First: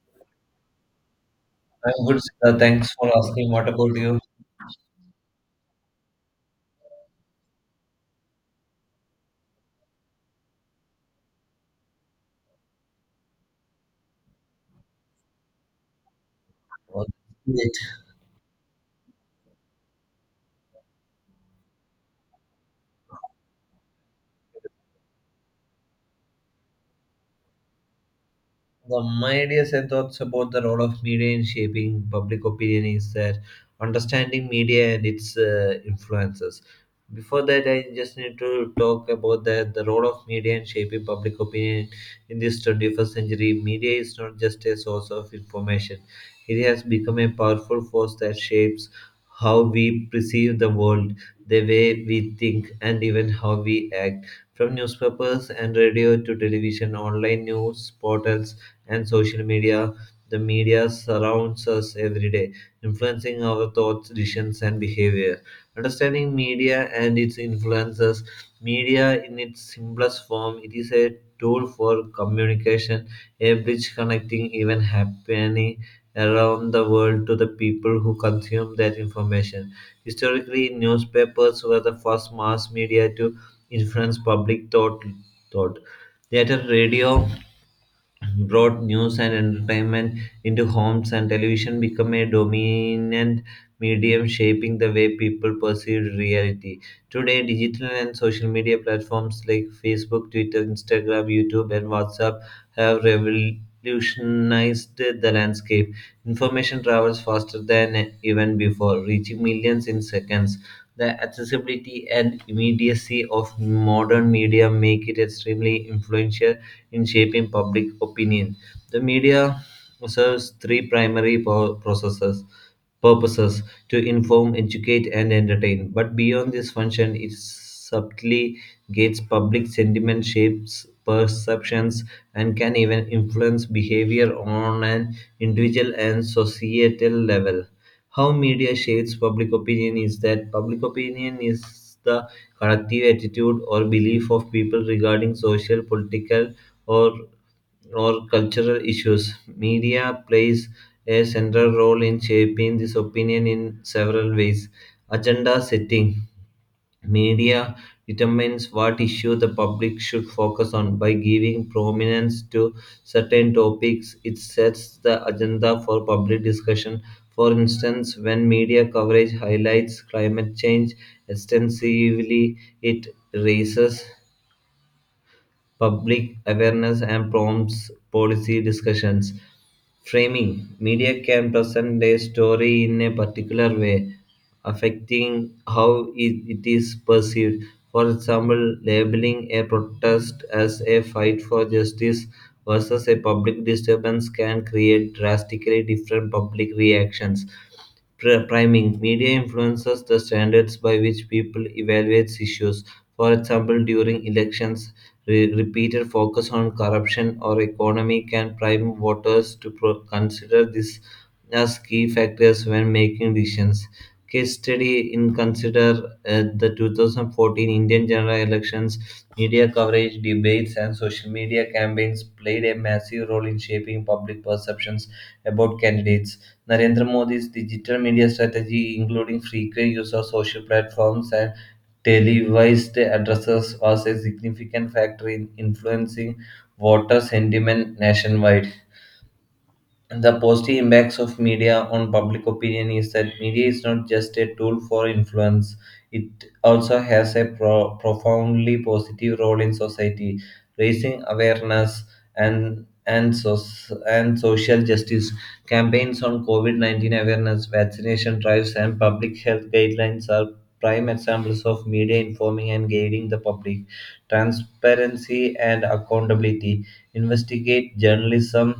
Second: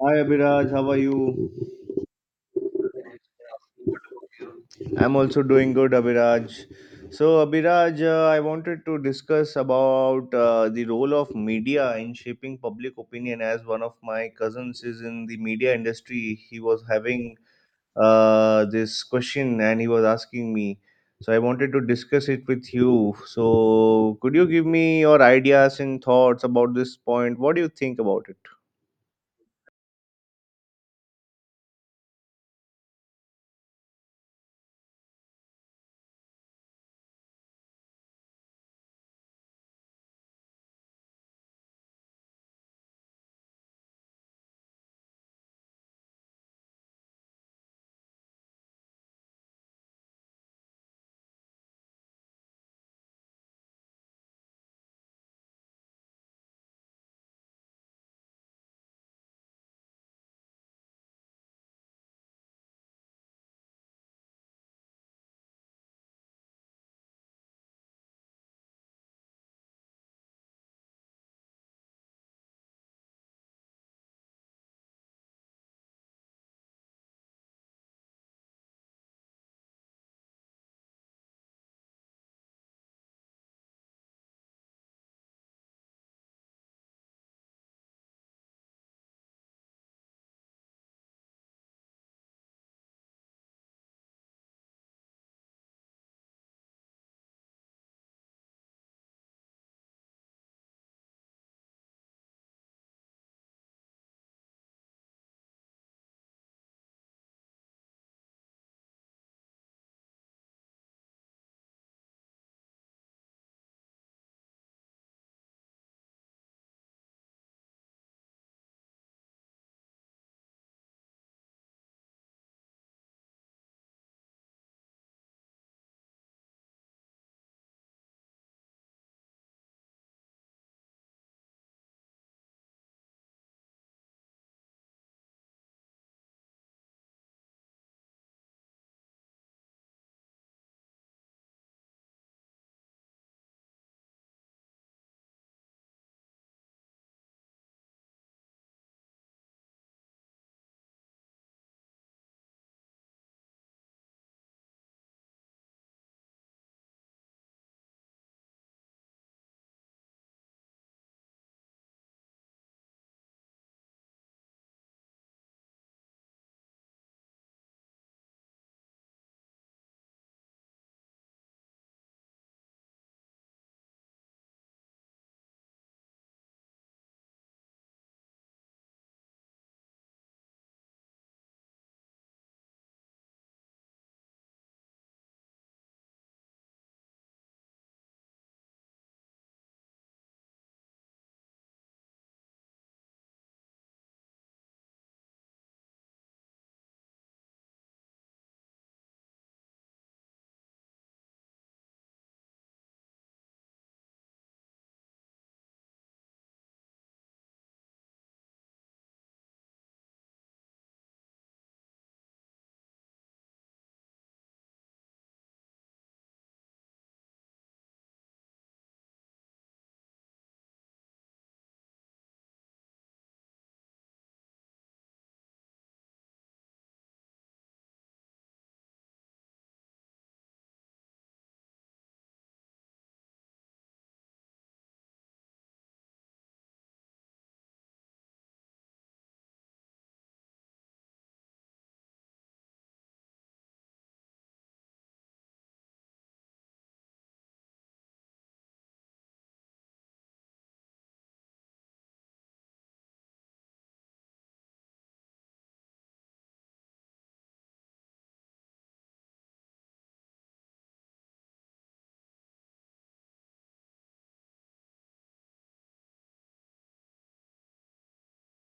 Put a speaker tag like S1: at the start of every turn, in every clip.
S1: Hi Abhiraj, how are you?
S2: I'm good, Siddha. Thanks for asking. What about you?
S1: I'm also doing good, Abhiraj. So, Abhiraj, I wanted to discuss about the role of media in shaping public opinion. As one of my cousins is in the media industry, he was having this question and he was asking me. So, I wanted to discuss it with you. So, could you give me your ideas and thoughts about this point? What do you think about it?
S2: My ideas and thoughts about the role of media in shaping public opinion is that understanding media and its influences. Before that, I just need to talk about that the role of media in shaping public opinion in this 21st century. Media is not just a source of information; it has become a powerful force that shapes how we perceive the world, the way we think, and even how we act. From newspapers and radio to television, online news portals and social media, the media surrounds us every day, influencing our thoughts, decisions, and behavior. Understanding media and its influences, media in its simplest form, it is a tool for communication, a bridge connecting even happening around the world to the people who consume that information. Historically, newspapers were the first mass media to influence public thought. Later, radio brought news and entertainment into homes, and television became a dominant medium shaping the way people perceived reality. Today, digital and social media platforms like Facebook, Twitter, Instagram, YouTube, and WhatsApp have revolutionized the landscape. Information travels faster than even before, reaching millions in seconds. The accessibility and immediacy of modern media make it extremely influential in shaping public opinion. The media serves three primary po- processes purposes to inform, educate, and entertain. But beyond this function, it subtly gates public sentiment, shapes perceptions, and can even influence behavior on an individual and societal level. How media shapes public opinion is that public opinion is the collective attitude or belief of people regarding social, political, or or cultural issues. Media plays a central role in shaping this opinion in several ways. Agenda setting: media determines what issue the public should focus on. By giving prominence to certain topics, it sets the agenda for public discussion. For instance, when media coverage highlights climate change extensively, it raises public awareness and prompts policy discussions. Framing: media can present a story in a particular way, affecting how it is perceived. For example, labeling a protest as a fight for justice versus a public disturbance can create drastically different public reactions. Priming: media influences the standards by which people evaluate issues. For example, during elections, repeated focus on corruption or economy can prime voters to consider this as key factors when making decisions. Case study: in consider the 2014 Indian general elections, media coverage, debates, and social media campaigns played a massive role in shaping public perceptions about candidates. Narendra Modi's digital media strategy, including frequent use of social platforms and televised addresses, was a significant factor in influencing voter sentiment nationwide. The positive impacts of media on public opinion is that media is not just a tool for influence, it also has a profoundly positive role in society. Raising awareness and and so- and social justice campaigns on covid-19 awareness, vaccination drives, and public health guidelines are prime examples of media informing and guiding the public. Transparency and accountability: investigate journalism.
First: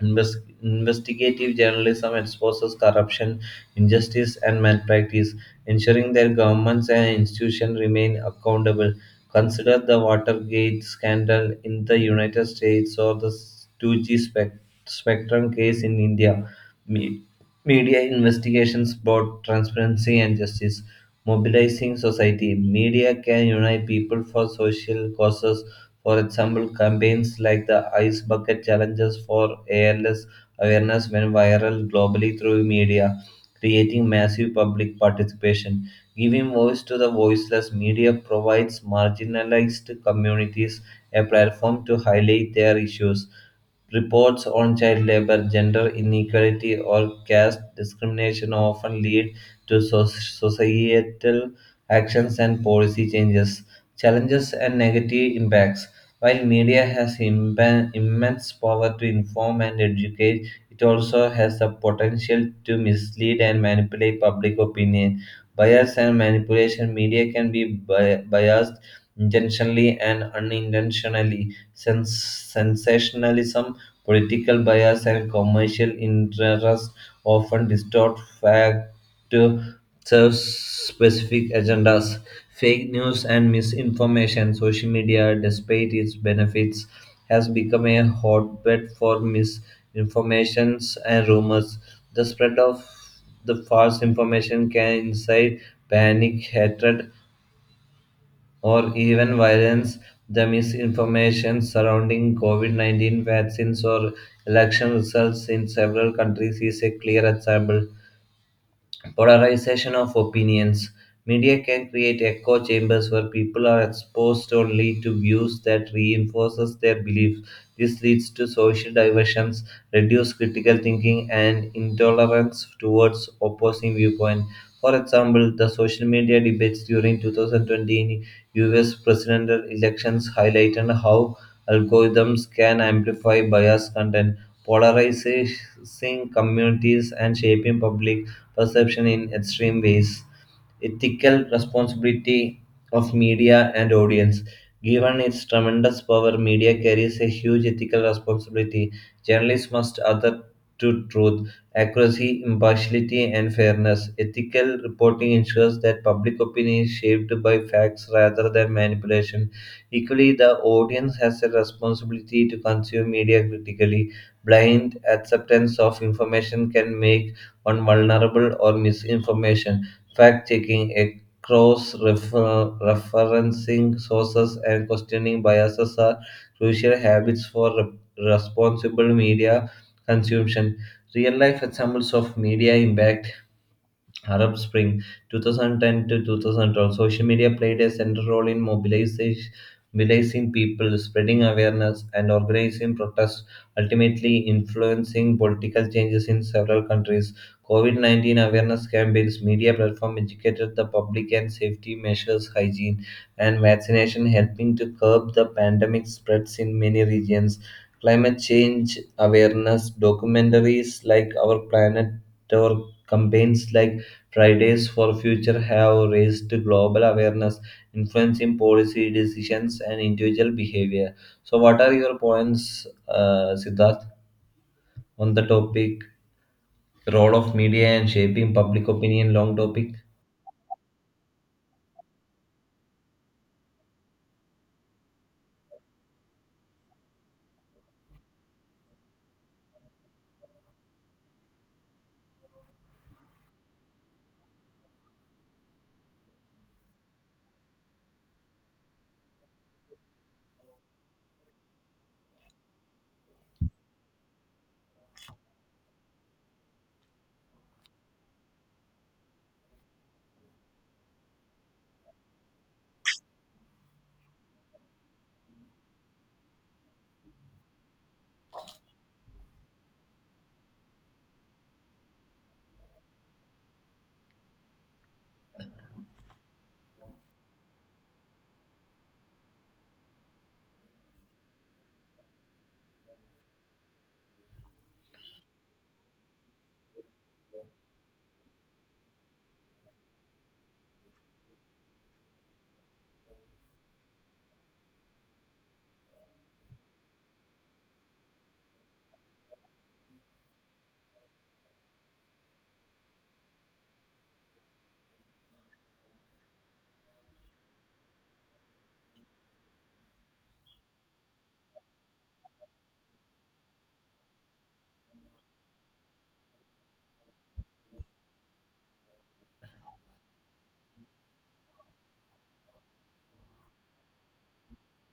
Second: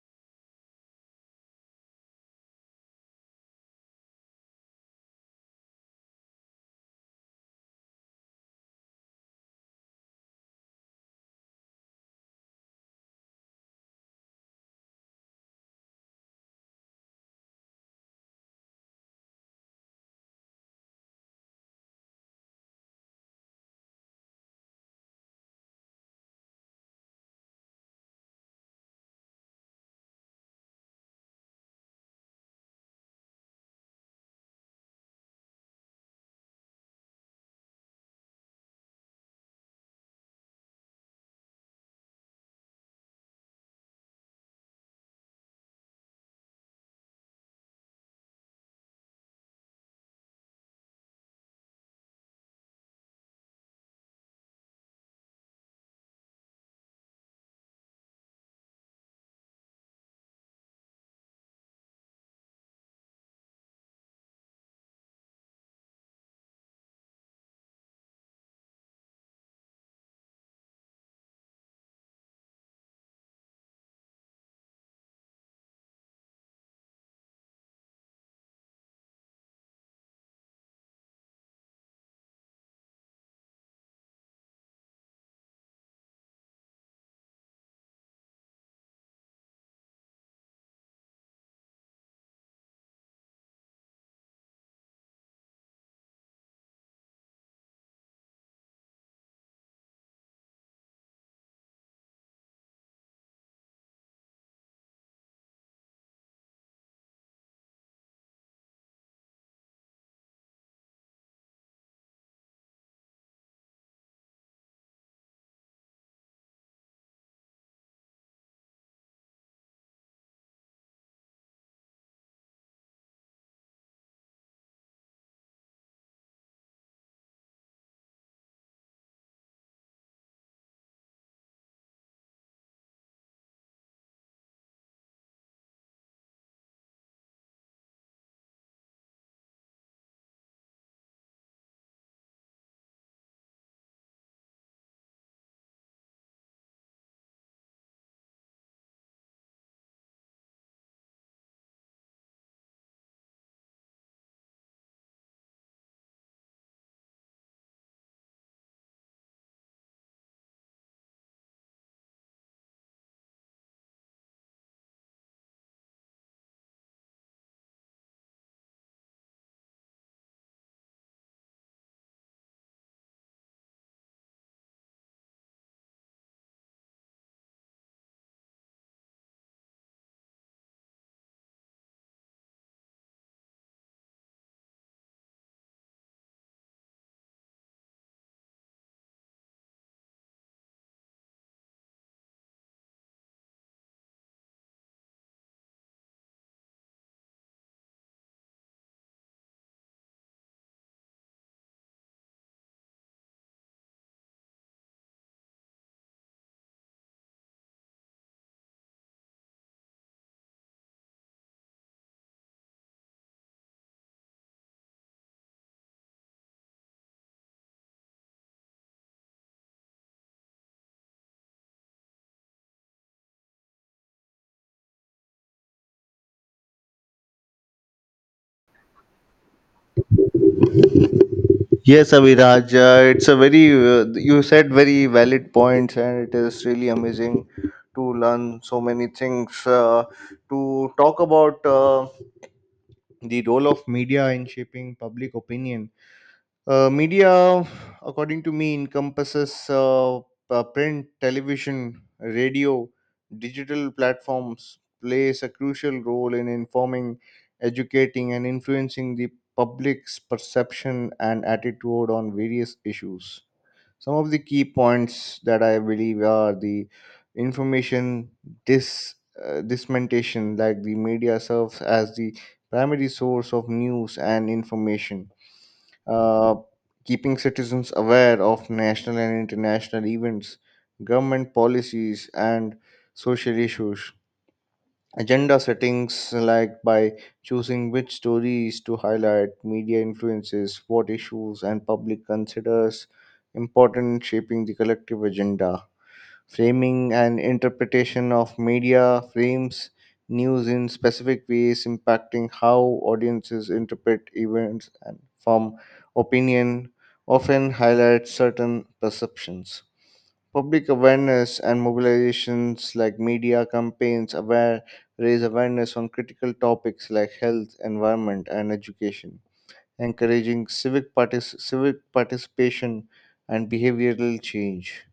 S2: Inves- Investigative journalism exposes corruption, injustice, and malpractice, ensuring that governments and institutions remain accountable. Consider the Watergate scandal in the United States or the 2G Spectrum case in India. Me- Media investigations brought transparency and justice, mobilizing society. Media can unite people for social causes. For example, campaigns like the Ice Bucket Challenges for ALS awareness went viral globally through media, creating massive public participation. Giving voice to the voiceless, media provides marginalized communities a platform to highlight their issues. Reports on child labor, gender inequality, or caste discrimination often lead to societal actions and policy changes. Challenges and negative impacts. While media has immense power to inform and educate, it also has the potential to mislead and manipulate public opinion. Bias and manipulation. Media can be biased intentionally and unintentionally. Sensationalism, political bias, and commercial interests often distort fact to serve specific agendas. Fake news and misinformation: social media, despite its benefits, has become a hotbed for misinformations and rumors. The spread of the false information can incite panic, hatred, or even violence. The misinformation surrounding COVID 19 vaccines or election results in several countries is a clear example. Polarization of opinions: media can create echo chambers where people are exposed only to views that reinforces their beliefs. This leads to social diversions, reduced critical thinking, and intolerance towards opposing viewpoint. For example, the social media debates during 2020 U.S. presidential elections highlighted how algorithms can amplify biased content, polarizing communities, and shaping public perception in extreme ways. Ethical responsibility of media and audience. Given its tremendous power, media carries a huge ethical responsibility. Journalists must adhere to truth, accuracy, impartiality, and fairness. Ethical reporting ensures that public opinion is shaped by facts rather than manipulation. Equally, the audience has a responsibility to consume media critically. Blind acceptance of information can make one vulnerable or misinformation. Fact checking, cross referencing sources, and questioning biases are crucial habits for responsible media consumption. Real life examples of media impact: Arab Spring, 2010 to 2012, social media played a central role in mobilizing people, spreading awareness, and organizing protests, ultimately influencing political changes in several countries. COVID 19 awareness campaigns: media platform educated the public, and safety measures, hygiene, and vaccination helping to curb the pandemic spreads in many regions. Climate change awareness documentaries like Our Planet or campaigns like Fridays for Future have raised global awareness, influencing policy decisions and individual behavior. So, what are your points, Siddharth, on the topic role of media and shaping public opinion? Long topic.
S1: Yes, Abhiraj, it's a very, you said very valid points, and it is really amazing to learn so many things. To talk about the role of media in shaping public opinion, media, according to me, encompasses print, television, radio, digital platforms, plays a crucial role in informing, educating, and influencing the public's perception and attitude on various issues. Some of the key points that I believe are the information dis, dissemination, like the media serves as the primary source of news and information, uh, keeping citizens aware of national and international events, government policies, and social issues. Agenda settings, like by choosing which stories to highlight, media influences what issues and public considers important in shaping the collective agenda. Framing and interpretation of media frames news in specific ways, impacting how audiences interpret events and form opinion, often highlight certain perceptions. Public awareness and mobilizations, like media campaigns aware raise awareness on critical topics like health, environment, and education, encouraging civic, civic participation and behavioral change.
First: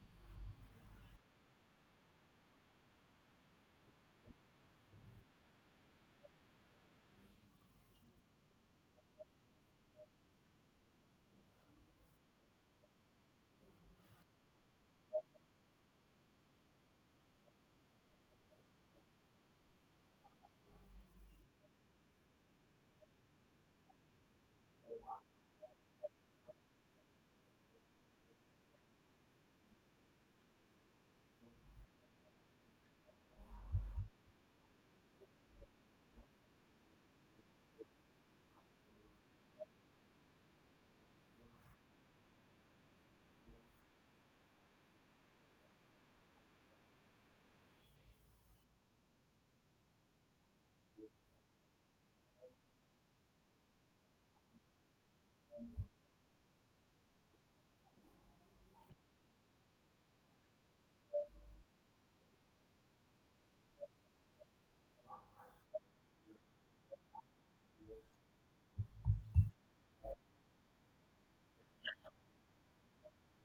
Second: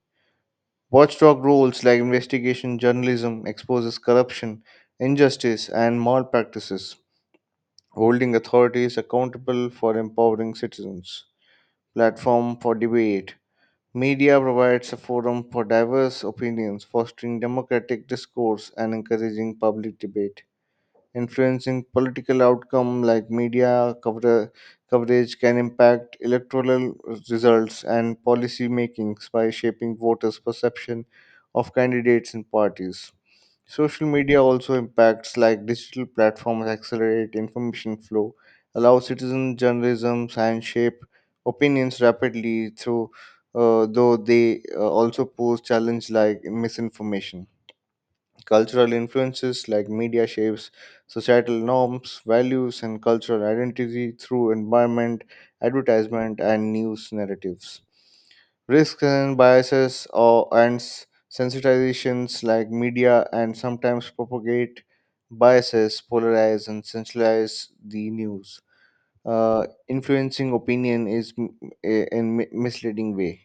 S1: Watchdog roles, like investigation journalism exposes corruption, injustice, and malpractices, holding authorities accountable for empowering citizens. Platform for debate. Media provides a forum for diverse opinions, fostering democratic discourse and encouraging public debate, influencing political outcome like media coverage can impact electoral results and policy makings by shaping voters' perception of candidates and parties. Social media also impacts, like digital platforms accelerate information flow, allow citizen journalism and shape opinions rapidly through though they also pose challenge like misinformation. Cultural influences, like media shapes societal norms, values, and cultural identity through environment, advertisement, and news narratives. Risks and biases or and sensitizations, like media and sometimes propagate biases, polarize, and centralize the news, influencing opinion is in misleading way.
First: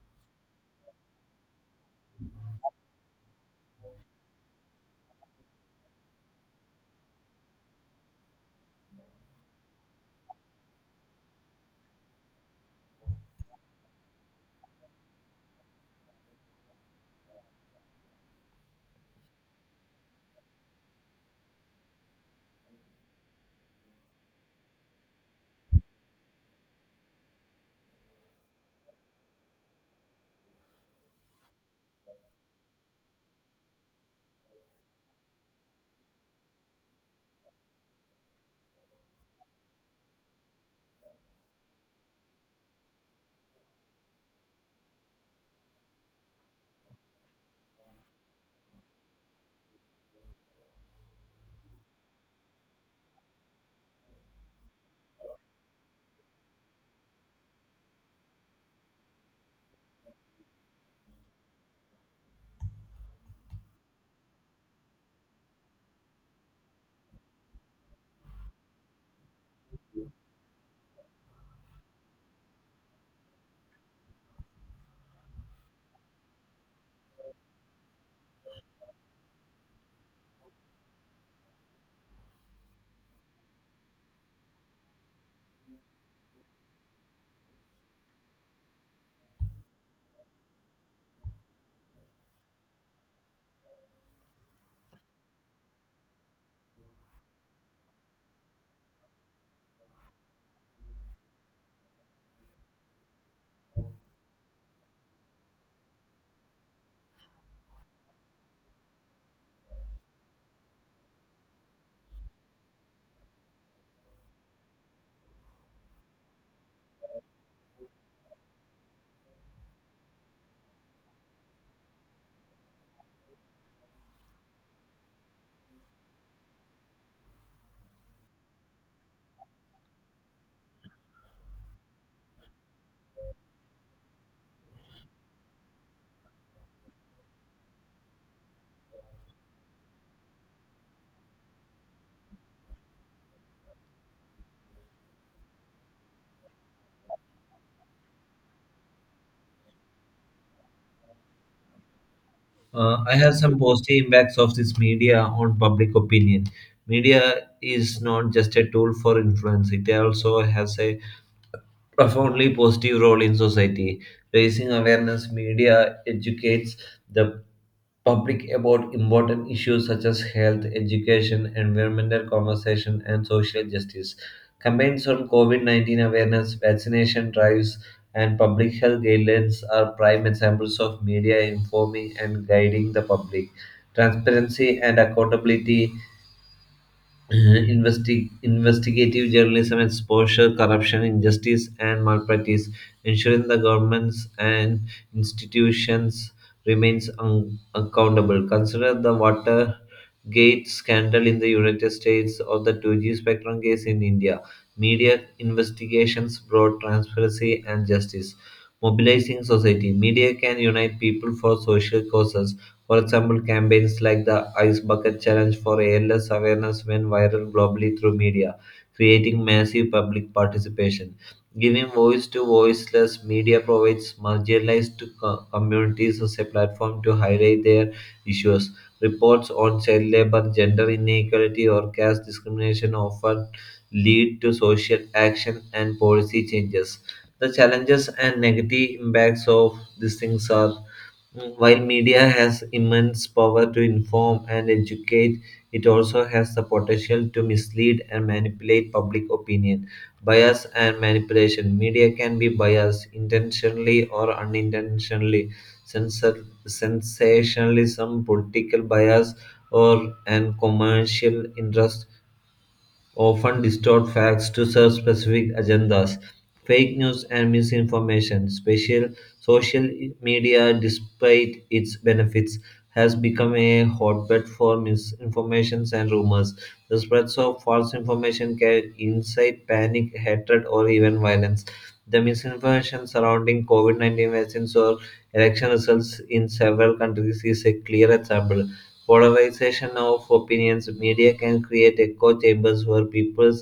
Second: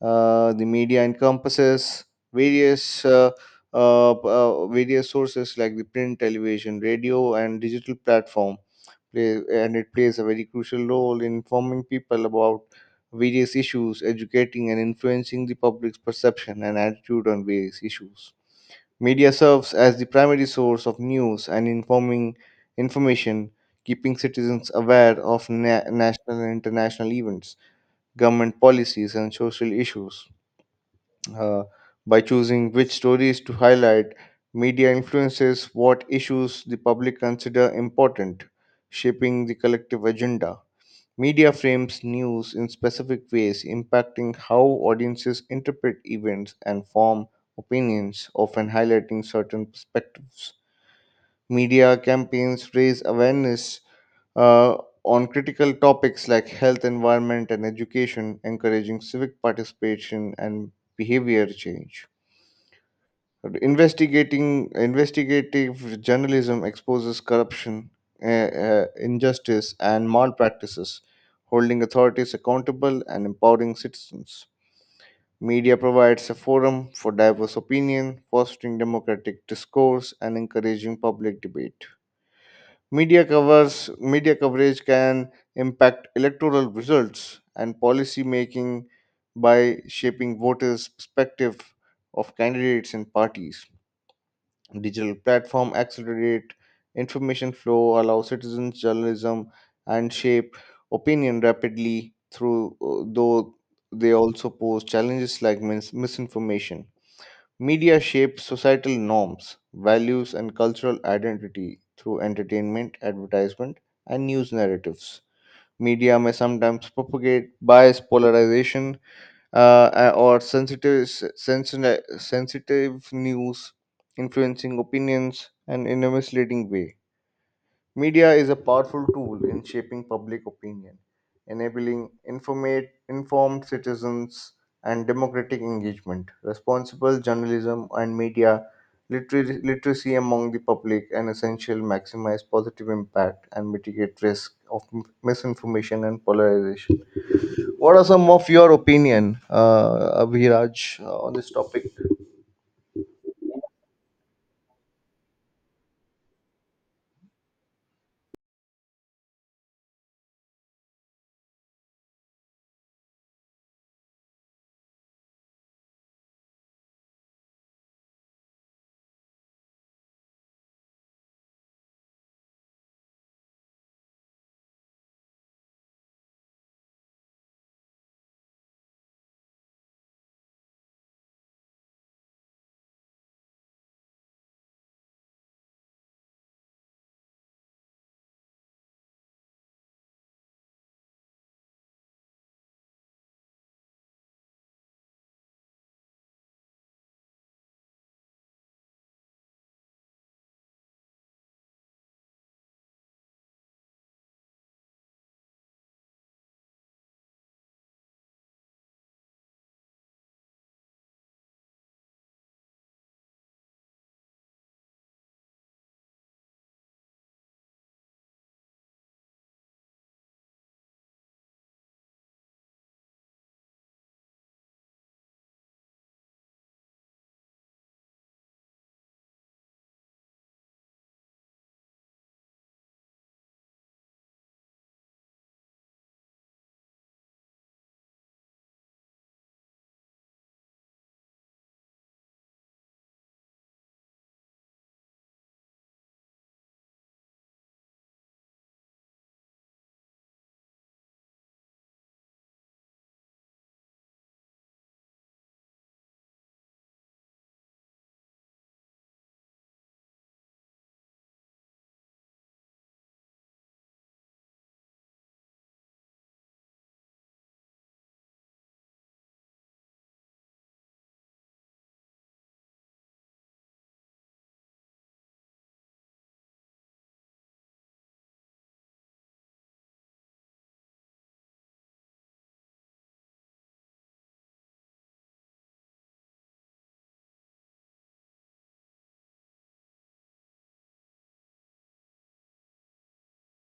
S1: The media encompasses various various sources like the print, television, radio, and digital platform, and it plays a very crucial role in informing people about various issues, educating and influencing the public's perception and attitude on various issues. Media serves as the primary source of news and informing information, keeping citizens aware of national and international events, government policies, and social issues. Uh, by choosing which stories to highlight, media influences what issues the public consider important, shaping the collective agenda. Media frames news in specific ways, impacting how audiences interpret events and form opinions, often highlighting certain perspectives. Media campaigns raise awareness uh, on critical topics like health, environment, and education, encouraging civic participation and behavior change. Investigating Investigative journalism exposes corruption, uh, injustice, and malpractices, holding authorities accountable and empowering citizens. Media provides a forum for diverse opinion, fostering democratic discourse and encouraging public debate. Media coverage can impact electoral results and policy making by shaping voters' perspective of candidates and parties. Digital platform accelerate information flow, allow citizens journalism, and shape opinion rapidly through though they also pose challenges like misinformation. Media shapes societal norms, values, and cultural identity through entertainment, advertisement, and news narratives. Media may sometimes propagate bias, polarization, or sensitive news influencing opinions and in a misleading way. Media is a powerful tool in shaping public opinion, enabling informed citizens and democratic engagement. Responsible journalism and media literacy among the public and essential maximize positive impact and mitigate risk of misinformation and polarization. What are some of your opinion, Abhiraj, on this topic?
S2: I have some positive impacts of this media on public opinion. Media is not just a tool for influence; it also has a profoundly positive role in society. Raising awareness, media educates the public about important issues such as health, education, environmental conversation, and social justice. Campaigns on COVID 19 awareness, vaccination drives, and public health guidelines are prime examples of media informing and guiding the public. Transparency and accountability. Investigative journalism exposure corruption, injustice, and malpractice, ensuring the governments and institutions remains accountable. Consider the Watergate scandal in the United States or the 2G spectrum case in India. Media investigations brought transparency and justice. Mobilizing society. Media can unite people for social causes. For example, campaigns like the Ice Bucket Challenge for ALS awareness went viral globally through media, creating massive public participation. Giving voice to voiceless, media provides marginalized communities as a platform to highlight their issues. Reports on child labor, gender inequality, or caste discrimination often lead to social action and policy changes. The challenges and negative impacts of these things are. While media has immense power to inform and educate, it also has the potential to mislead and manipulate public opinion. Bias and manipulation. Media can be biased intentionally or unintentionally. Sensationalism, political bias, or and commercial interest often distort facts to serve specific agendas. Fake news and misinformation. Special Social media, despite its benefits, has become a hotbed for misinformations and rumors. The spreads of false information can incite panic, hatred, or even violence. The misinformation surrounding COVID 19 vaccines or election results in several countries is a clear example. Polarization of opinions: media can create echo chambers where people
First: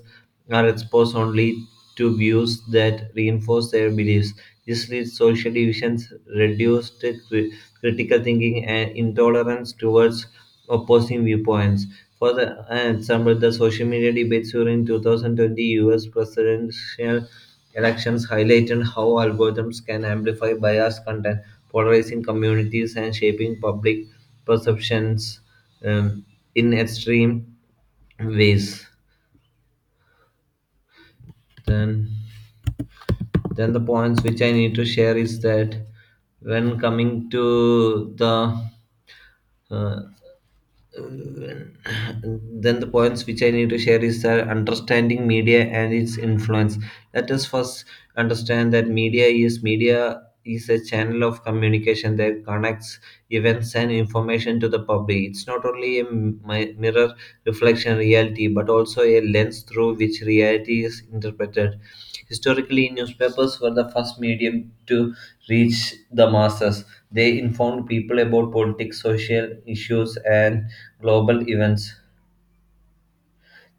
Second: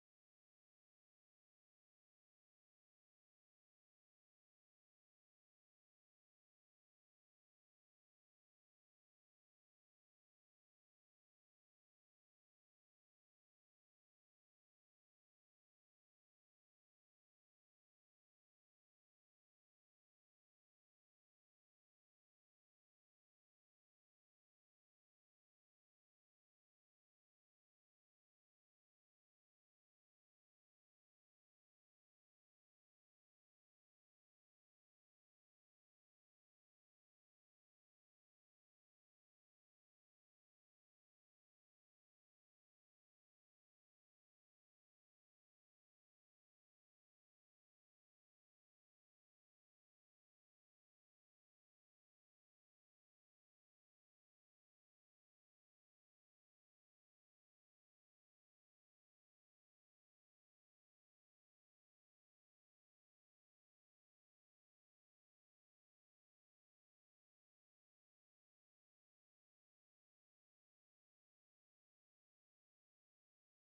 S2: are exposed only to views that reinforce their beliefs. This leads to social divisions, reduced cri- critical thinking, and intolerance towards opposing viewpoints. For the an example, the social media debates during 2020 US presidential elections highlighted how algorithms can amplify biased content, polarizing communities, and shaping public perceptions um, in extreme ways. Then, then the points which I need to share is that when coming to the uh, then the points which I need to share is that understanding media and its influence. Let us first understand that media is a channel of communication that connects events and information to the public. It's not only a mirror reflection reality, but also a lens through which reality is interpreted. Historically, newspapers were the first medium to reach the masses. They informed people about politics, social issues, and global events.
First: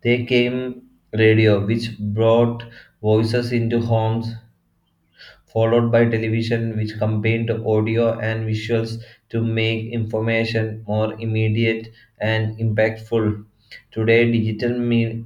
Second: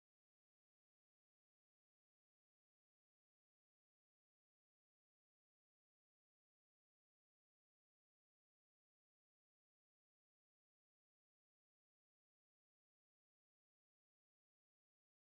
S2: They came radio, which brought voices into homes, followed by television, which combined audio and visuals to make information more immediate and impactful. Today, digital me-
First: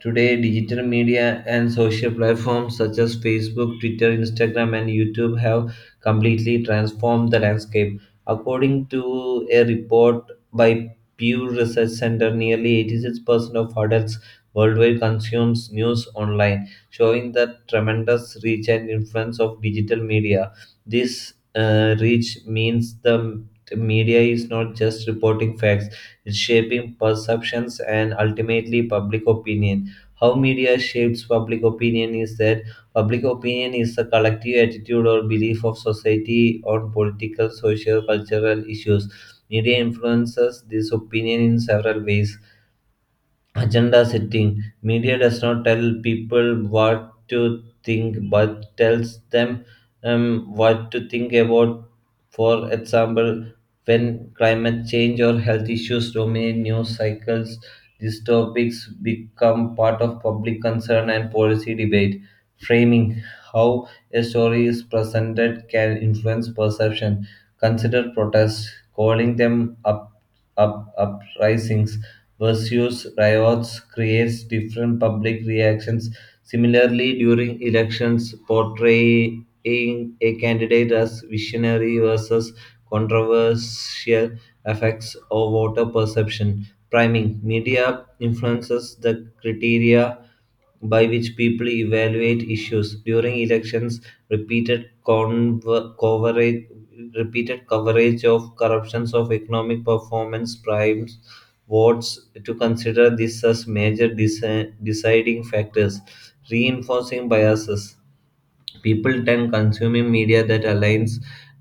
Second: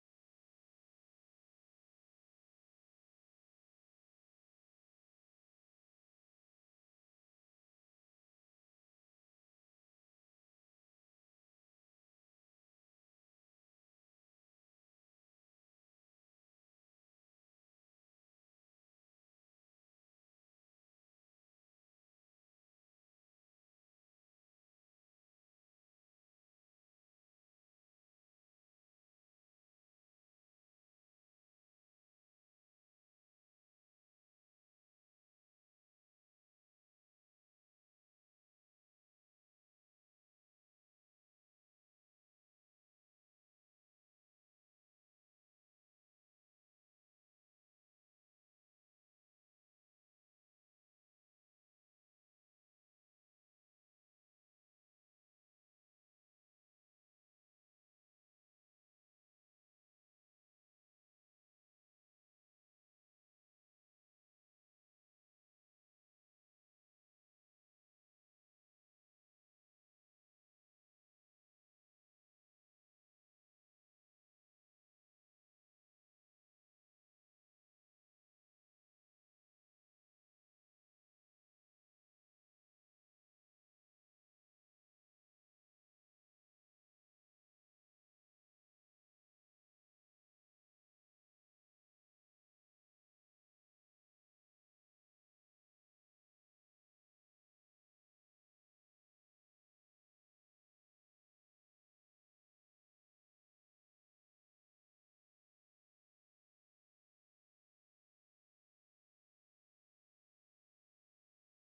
S2: Today, digital media and social platforms such as Facebook, Twitter, Instagram, and YouTube have completely transformed the landscape. According to a report by Pew Research Center, nearly 86% of adults worldwide consumes news online, showing the tremendous reach and influence of digital media. This reach means the media is not just reporting facts, it's shaping perceptions and ultimately public opinion. How media shapes public opinion is that public opinion is the collective attitude or belief of society on political, social, cultural issues. Media influences this opinion in several ways. Agenda setting: media does not tell people what to think but tells them what to think about. For example, when climate change or health issues dominate news cycles, these topics become part of public concern and policy debate. Framing: how a story is presented can influence perception. Consider protests: calling them up, up uprisings versus riots creates different public reactions. Similarly, during elections, portraying a candidate as visionary versus controversial affects our voter perception. Priming: media influences the criteria by which people evaluate issues. During elections, repeated conver- coverage repeated coverage of corruptions of economic performance primes votes to consider this as major deciding factors, reinforcing biases. People tend consuming media that aligns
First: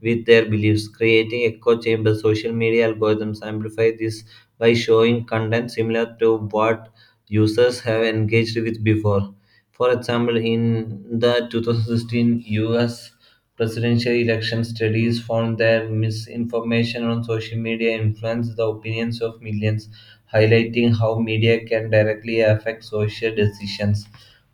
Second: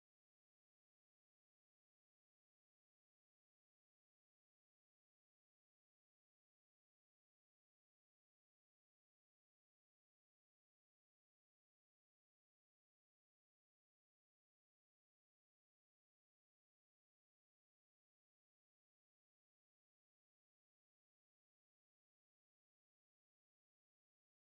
S2: with their beliefs, creating echo chambers. Social media algorithms amplify this by showing content similar to what users have engaged with before. For example, in the 2016 US presidential election, studies found that misinformation on social media influenced the opinions of millions, highlighting how media can directly affect social decisions.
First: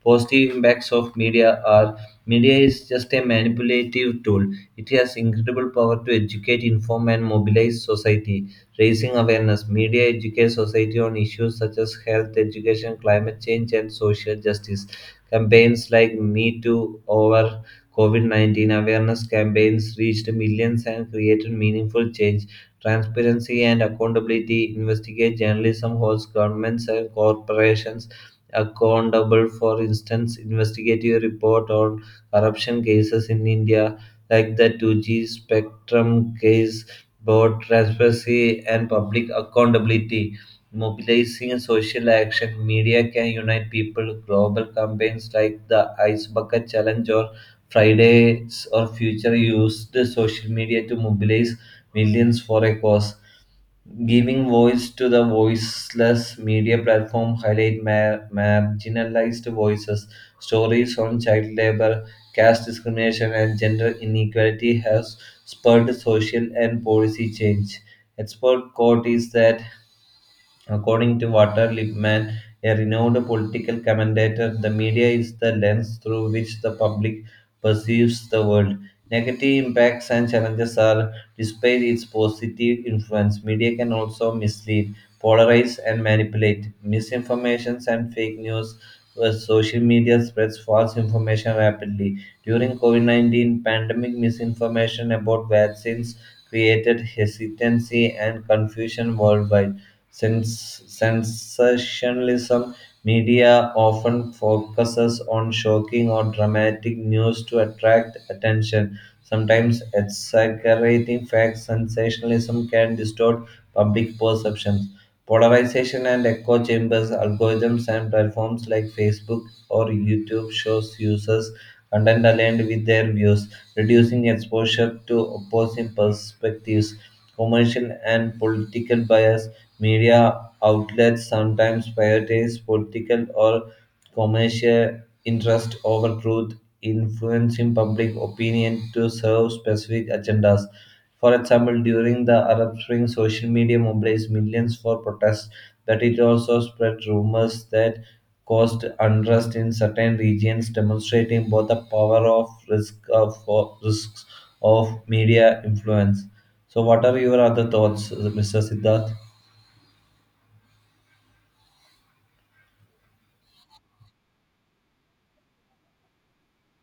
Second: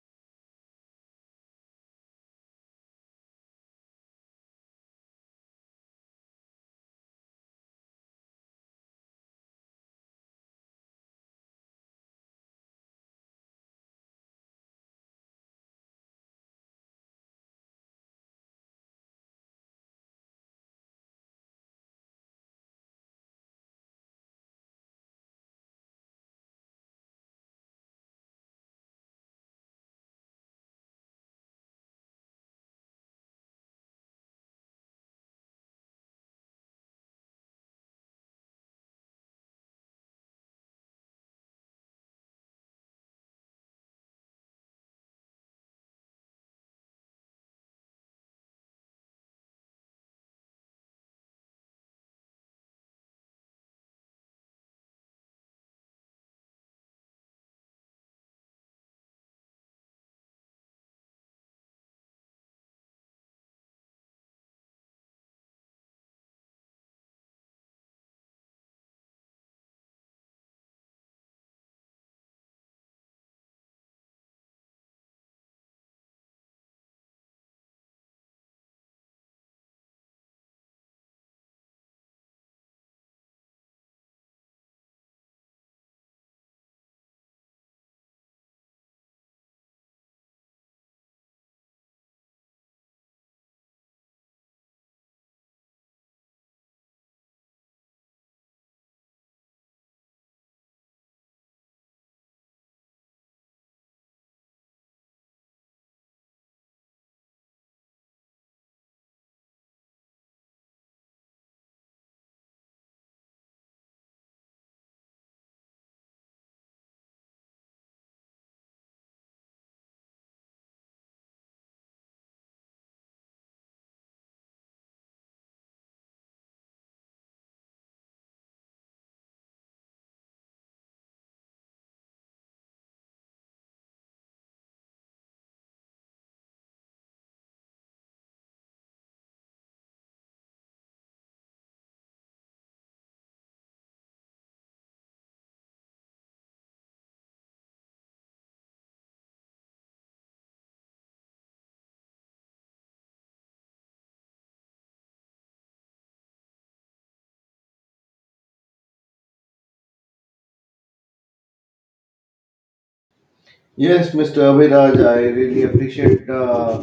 S2: Positive impacts of media are: media is just a manipulative tool. It has incredible power to educate, inform, and mobilize society. Raising awareness, media educates society on issues such as health, education, climate change, and social justice. Campaigns like Me Too over COVID 19 awareness campaigns reached millions and created meaningful change. Transparency and accountability: investigate journalism holds governments and corporations accountable. For instance, investigative report on corruption cases in India, like the 2G Spectrum case, brought transparency and public accountability. Mobilizing social action, media can unite people. Global campaigns like the Ice Bucket Challenge or Fridays or Future used the social media to mobilize millions for a cause. Giving voice to the voiceless, media platform highlight marginalized voices. Stories on child labor, caste discrimination, and gender inequality have spurred social and policy change. Expert quote is that according to Walter Lippmann, a renowned political commentator, the media is the lens through which the public perceives the world. Negative impacts and challenges are, despite its positive influence, media can also mislead, polarize, and manipulate. Misinformation and fake news, where social media spreads false information rapidly. During COVID 19 pandemic, misinformation about vaccines created hesitancy and confusion worldwide. Sensationalism: media often focuses on shocking or dramatic news to attract attention. Sometimes exaggerating facts, sensationalism can distort public perceptions. Polarization and echo chambers: algorithms and platforms like Facebook or YouTube shows users content aligned with their views, reducing exposure to opposing perspectives. Commercial and political bias: media outlets sometimes prioritize political or commercial interest over truth, influencing public opinion to serve specific agendas. For example, during the Arab Spring, social media mobilized millions for protests, but it also spread rumors that caused unrest in certain regions, demonstrating both the power of risk of for risks of media influence. So, what are your other thoughts, Mr. Siddharth?
S1: Yes, Mr. Abhiraj, I really appreciate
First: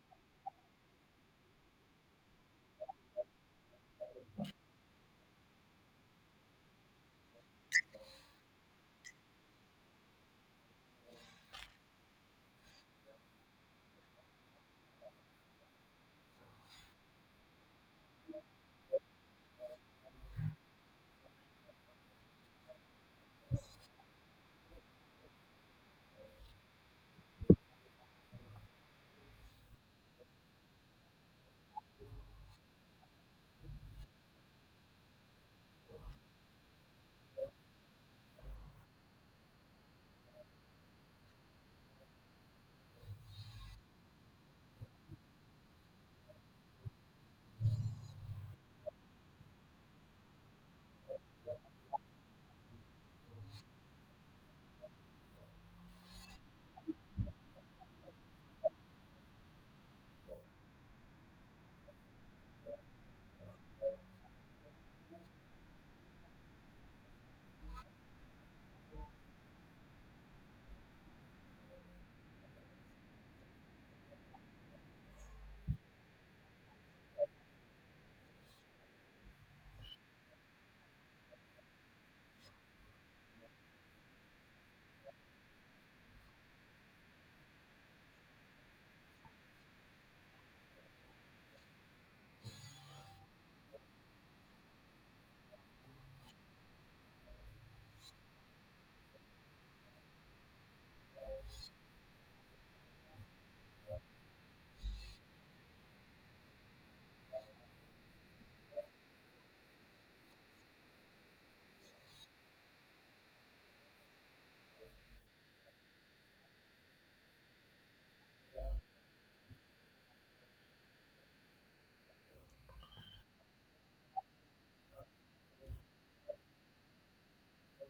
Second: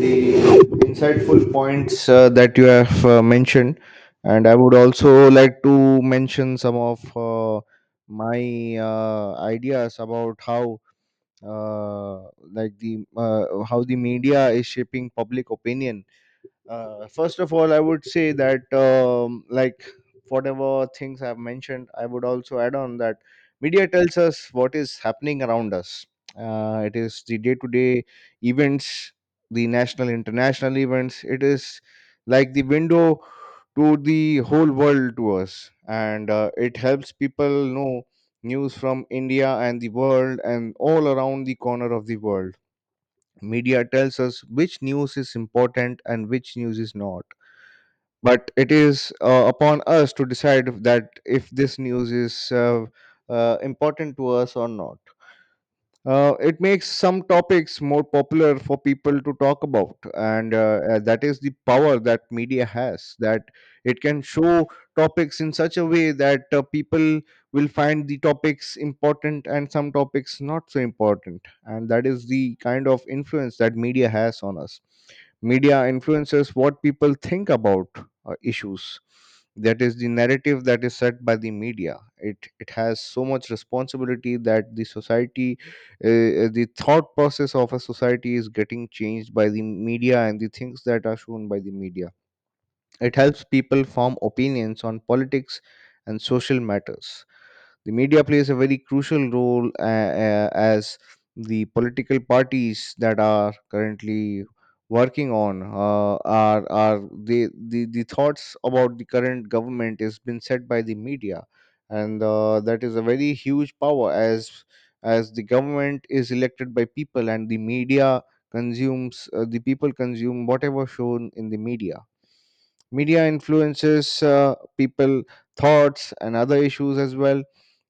S1: the insightful points that you have mentioned, and I would also like to mention some of my ideas about how, uh, like the how the media is shaping public opinion. First of all, I would say that like whatever things I've mentioned, I would also add on that media tells us what is happening around us. It is the day-to-day events, the national international events. It is like the window to the whole world to us, and it helps people know news from India and the world and all around the corner of the world. Media tells us which news is important and which news is not, but it is upon us to decide that if this news is important to us or not. It makes some topics more popular for people to talk about, and that is the power that media has. That it can show topics in such a way that people will find the topics important and some topics not so important, and that is the kind of influence that media has on us. Media influences what people think about issues. That is the narrative that is set by the media. It has so much responsibility that the society, the thought process of a society is getting changed by the media and the things that are shown by the media. It helps people form opinions on politics and social matters. The media plays a very crucial role as the political parties that are currently working on, the thoughts about the current government is been set by the media, and that is a very huge power, as the government is elected by people and the media consumes the people consume whatever shown in the media. Media influences people thoughts and other issues as well.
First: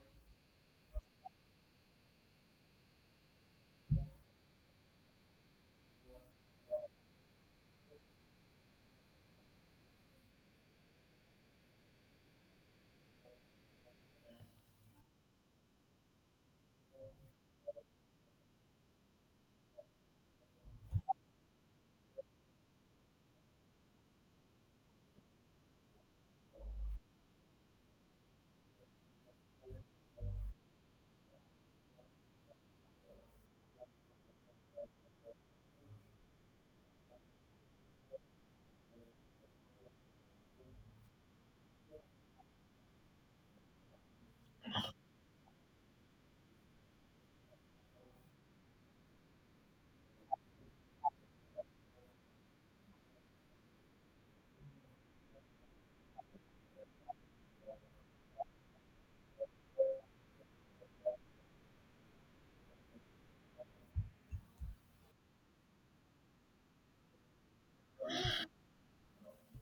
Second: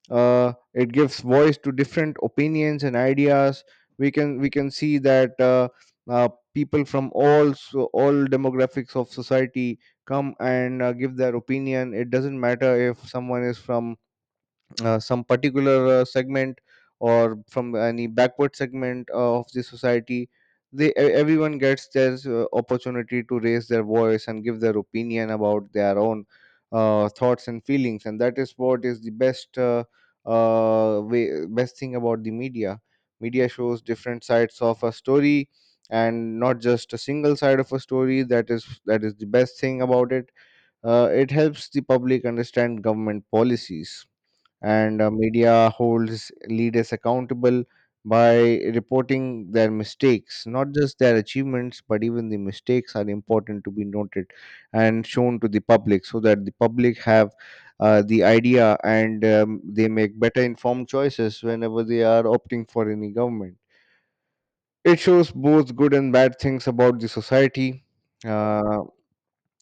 S1: It gives voice to different opinions and ideas. We can see that uh, people from all demographics of society come and give their opinion. It doesn't matter if someone is from some particular segment or from any backward segment of the society. They everyone gets their opportunity to raise their voice and give their opinion about their own thoughts and feelings, and that is what is the best best thing about the media. Media shows different sides of a story and not just a single side of a story. That is the best thing about it. It helps the public understand government policies, and media holds leaders accountable by reporting their mistakes, not just their achievements, but even the mistakes are important to be noted and shown to the public, so that the public have the idea, and they make better informed choices whenever they are opting for any government. It shows both good and bad things about the society. uh,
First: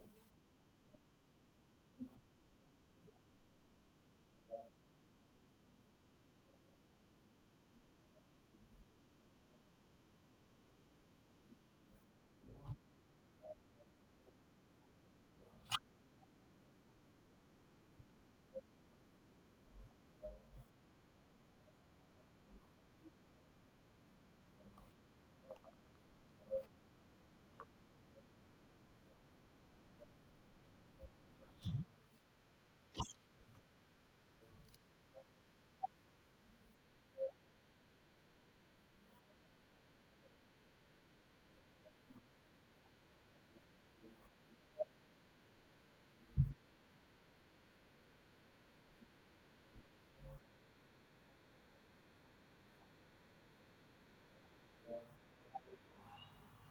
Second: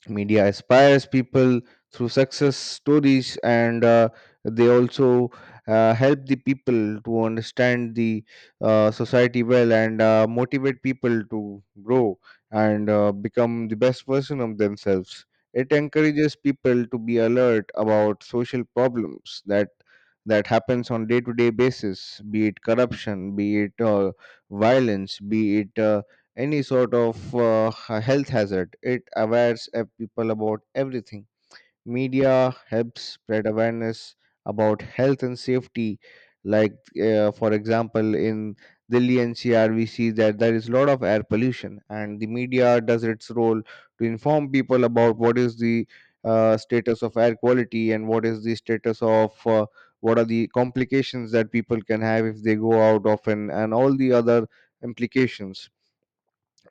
S1: Media inspires people through success stories, and they also help the people to understand the society well, and motivate people to grow and become the best version of themselves. It encourages people to be alert about social problems that happens on day to day basis, be it corruption, be it violence, be it any sort of health hazard. It awares people about everything. Media helps spread awareness about health and safety. Like, for example, in Delhi NCR, we see that there is a lot of air pollution, and the media does its role to inform people about what is the status of air quality and what is the status of what are the complications that people can have if they go out often, and all the other implications.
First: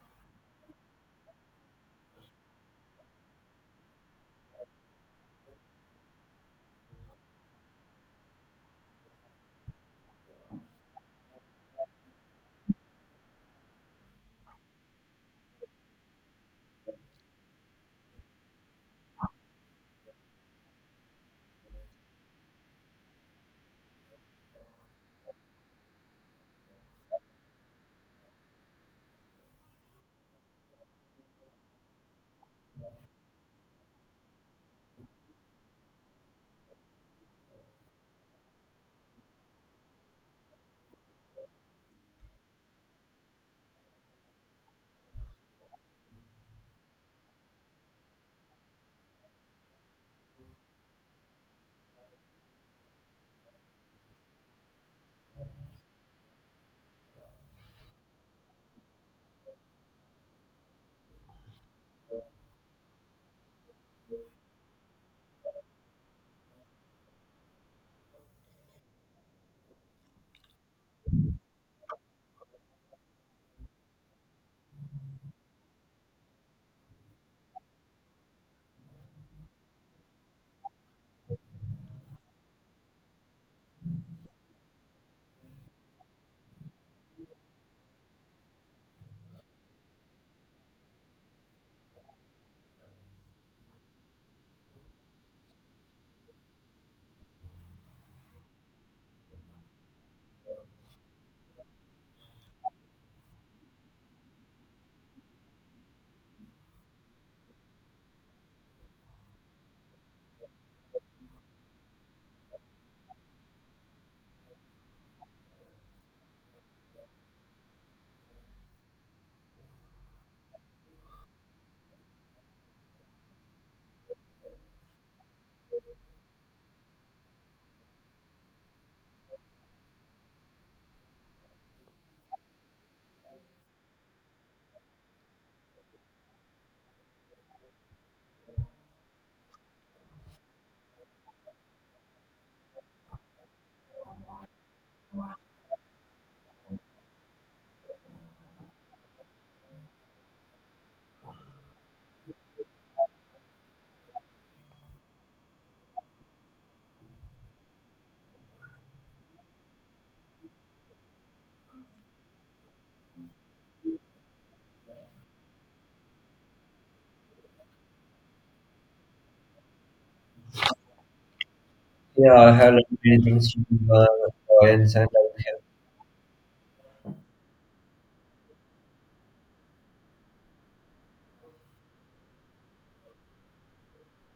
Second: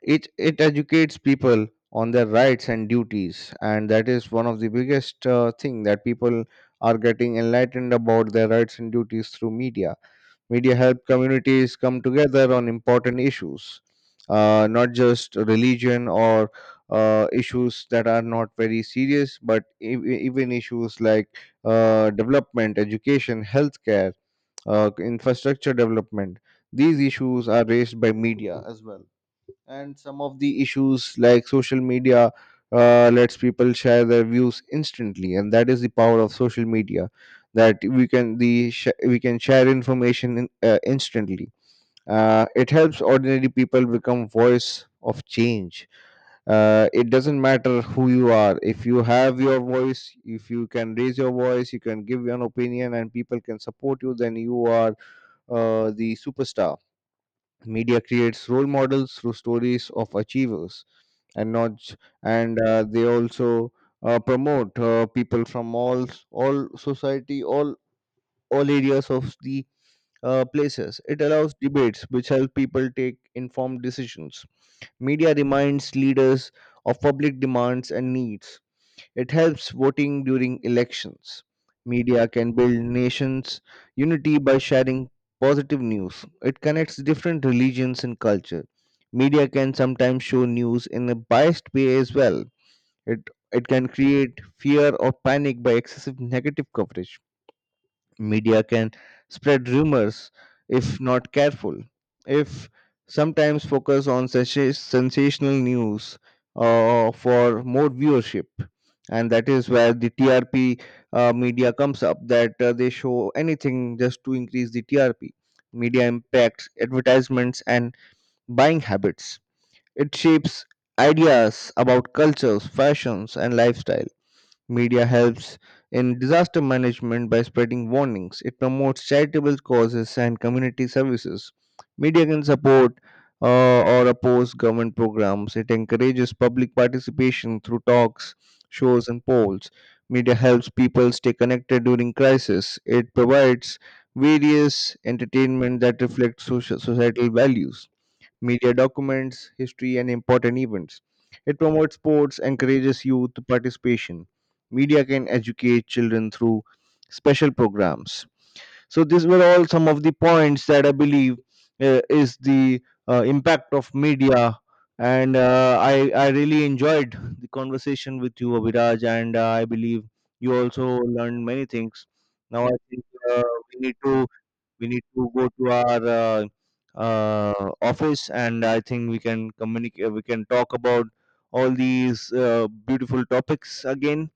S1: It educates people on their rights and duties, and that is one of the biggest thing that people are getting enlightened about their rights and duties through media. Media help communities come together on important issues, not just religion or issues that are not very serious, but even issues like development, education, healthcare, infrastructure development. These issues are raised by media as well, and some of the issues like social media lets people share their views instantly, and that is the power of social media, that we can we can share information in, instantly. It helps ordinary people become voice of change. It doesn't matter who you are. If you have your voice, if you can raise your voice, you can give an opinion and people can support you, then you are the superstar. Media creates role models through stories of achievers, and not j- and they also promote people from all society, all areas of the places. It allows debates, which help people take informed decisions. Media reminds leaders of public demands and needs. It helps voting during elections. Media can build nations' unity by sharing positive news. It connects different religions and culture. Media can sometimes show news in a biased way as well. It, it can create fear or panic by excessive negative coverage. Media can spread rumors if not careful. If sometimes focus on sensational news for more viewership, and that is where the TRP media comes up. That they show anything just to increase the TRP. Media impacts advertisements and buying habits. It shapes ideas about cultures, fashions, and lifestyle. Media helps in disaster management by spreading warnings. It promotes charitable causes and community services. Media can support uh, or oppose government programs. It encourages public participation through talks, shows, and polls. Media helps people stay connected during crisis. It provides various entertainment that reflects social, societal values. Media documents, history, and important events. It promotes sports, encourages youth participation. Media can educate children through special programs. So these were all some of the points that I believe is the impact of media. And uh, I really enjoyed the conversation with you, Abhiraj, and I believe you also learned many things.
S2: Yeah, I
S1: Now
S2: have
S1: I
S2: learned
S1: think
S2: many
S1: uh,
S2: things from
S1: we need
S2: the
S1: to we
S2: audience
S1: need
S2: and I
S1: to go
S2: have,
S1: to our office, and I think we can communicate, we can talk about all these beautiful topics again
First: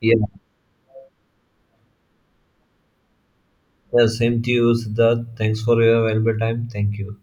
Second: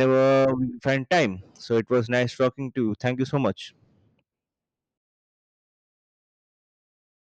S2: yeah,
S1: we find time. So it was nice talking to you. Thank you so much.
S2: yeah, same to you, Siddharth. Thanks for your valuable time. Thank you.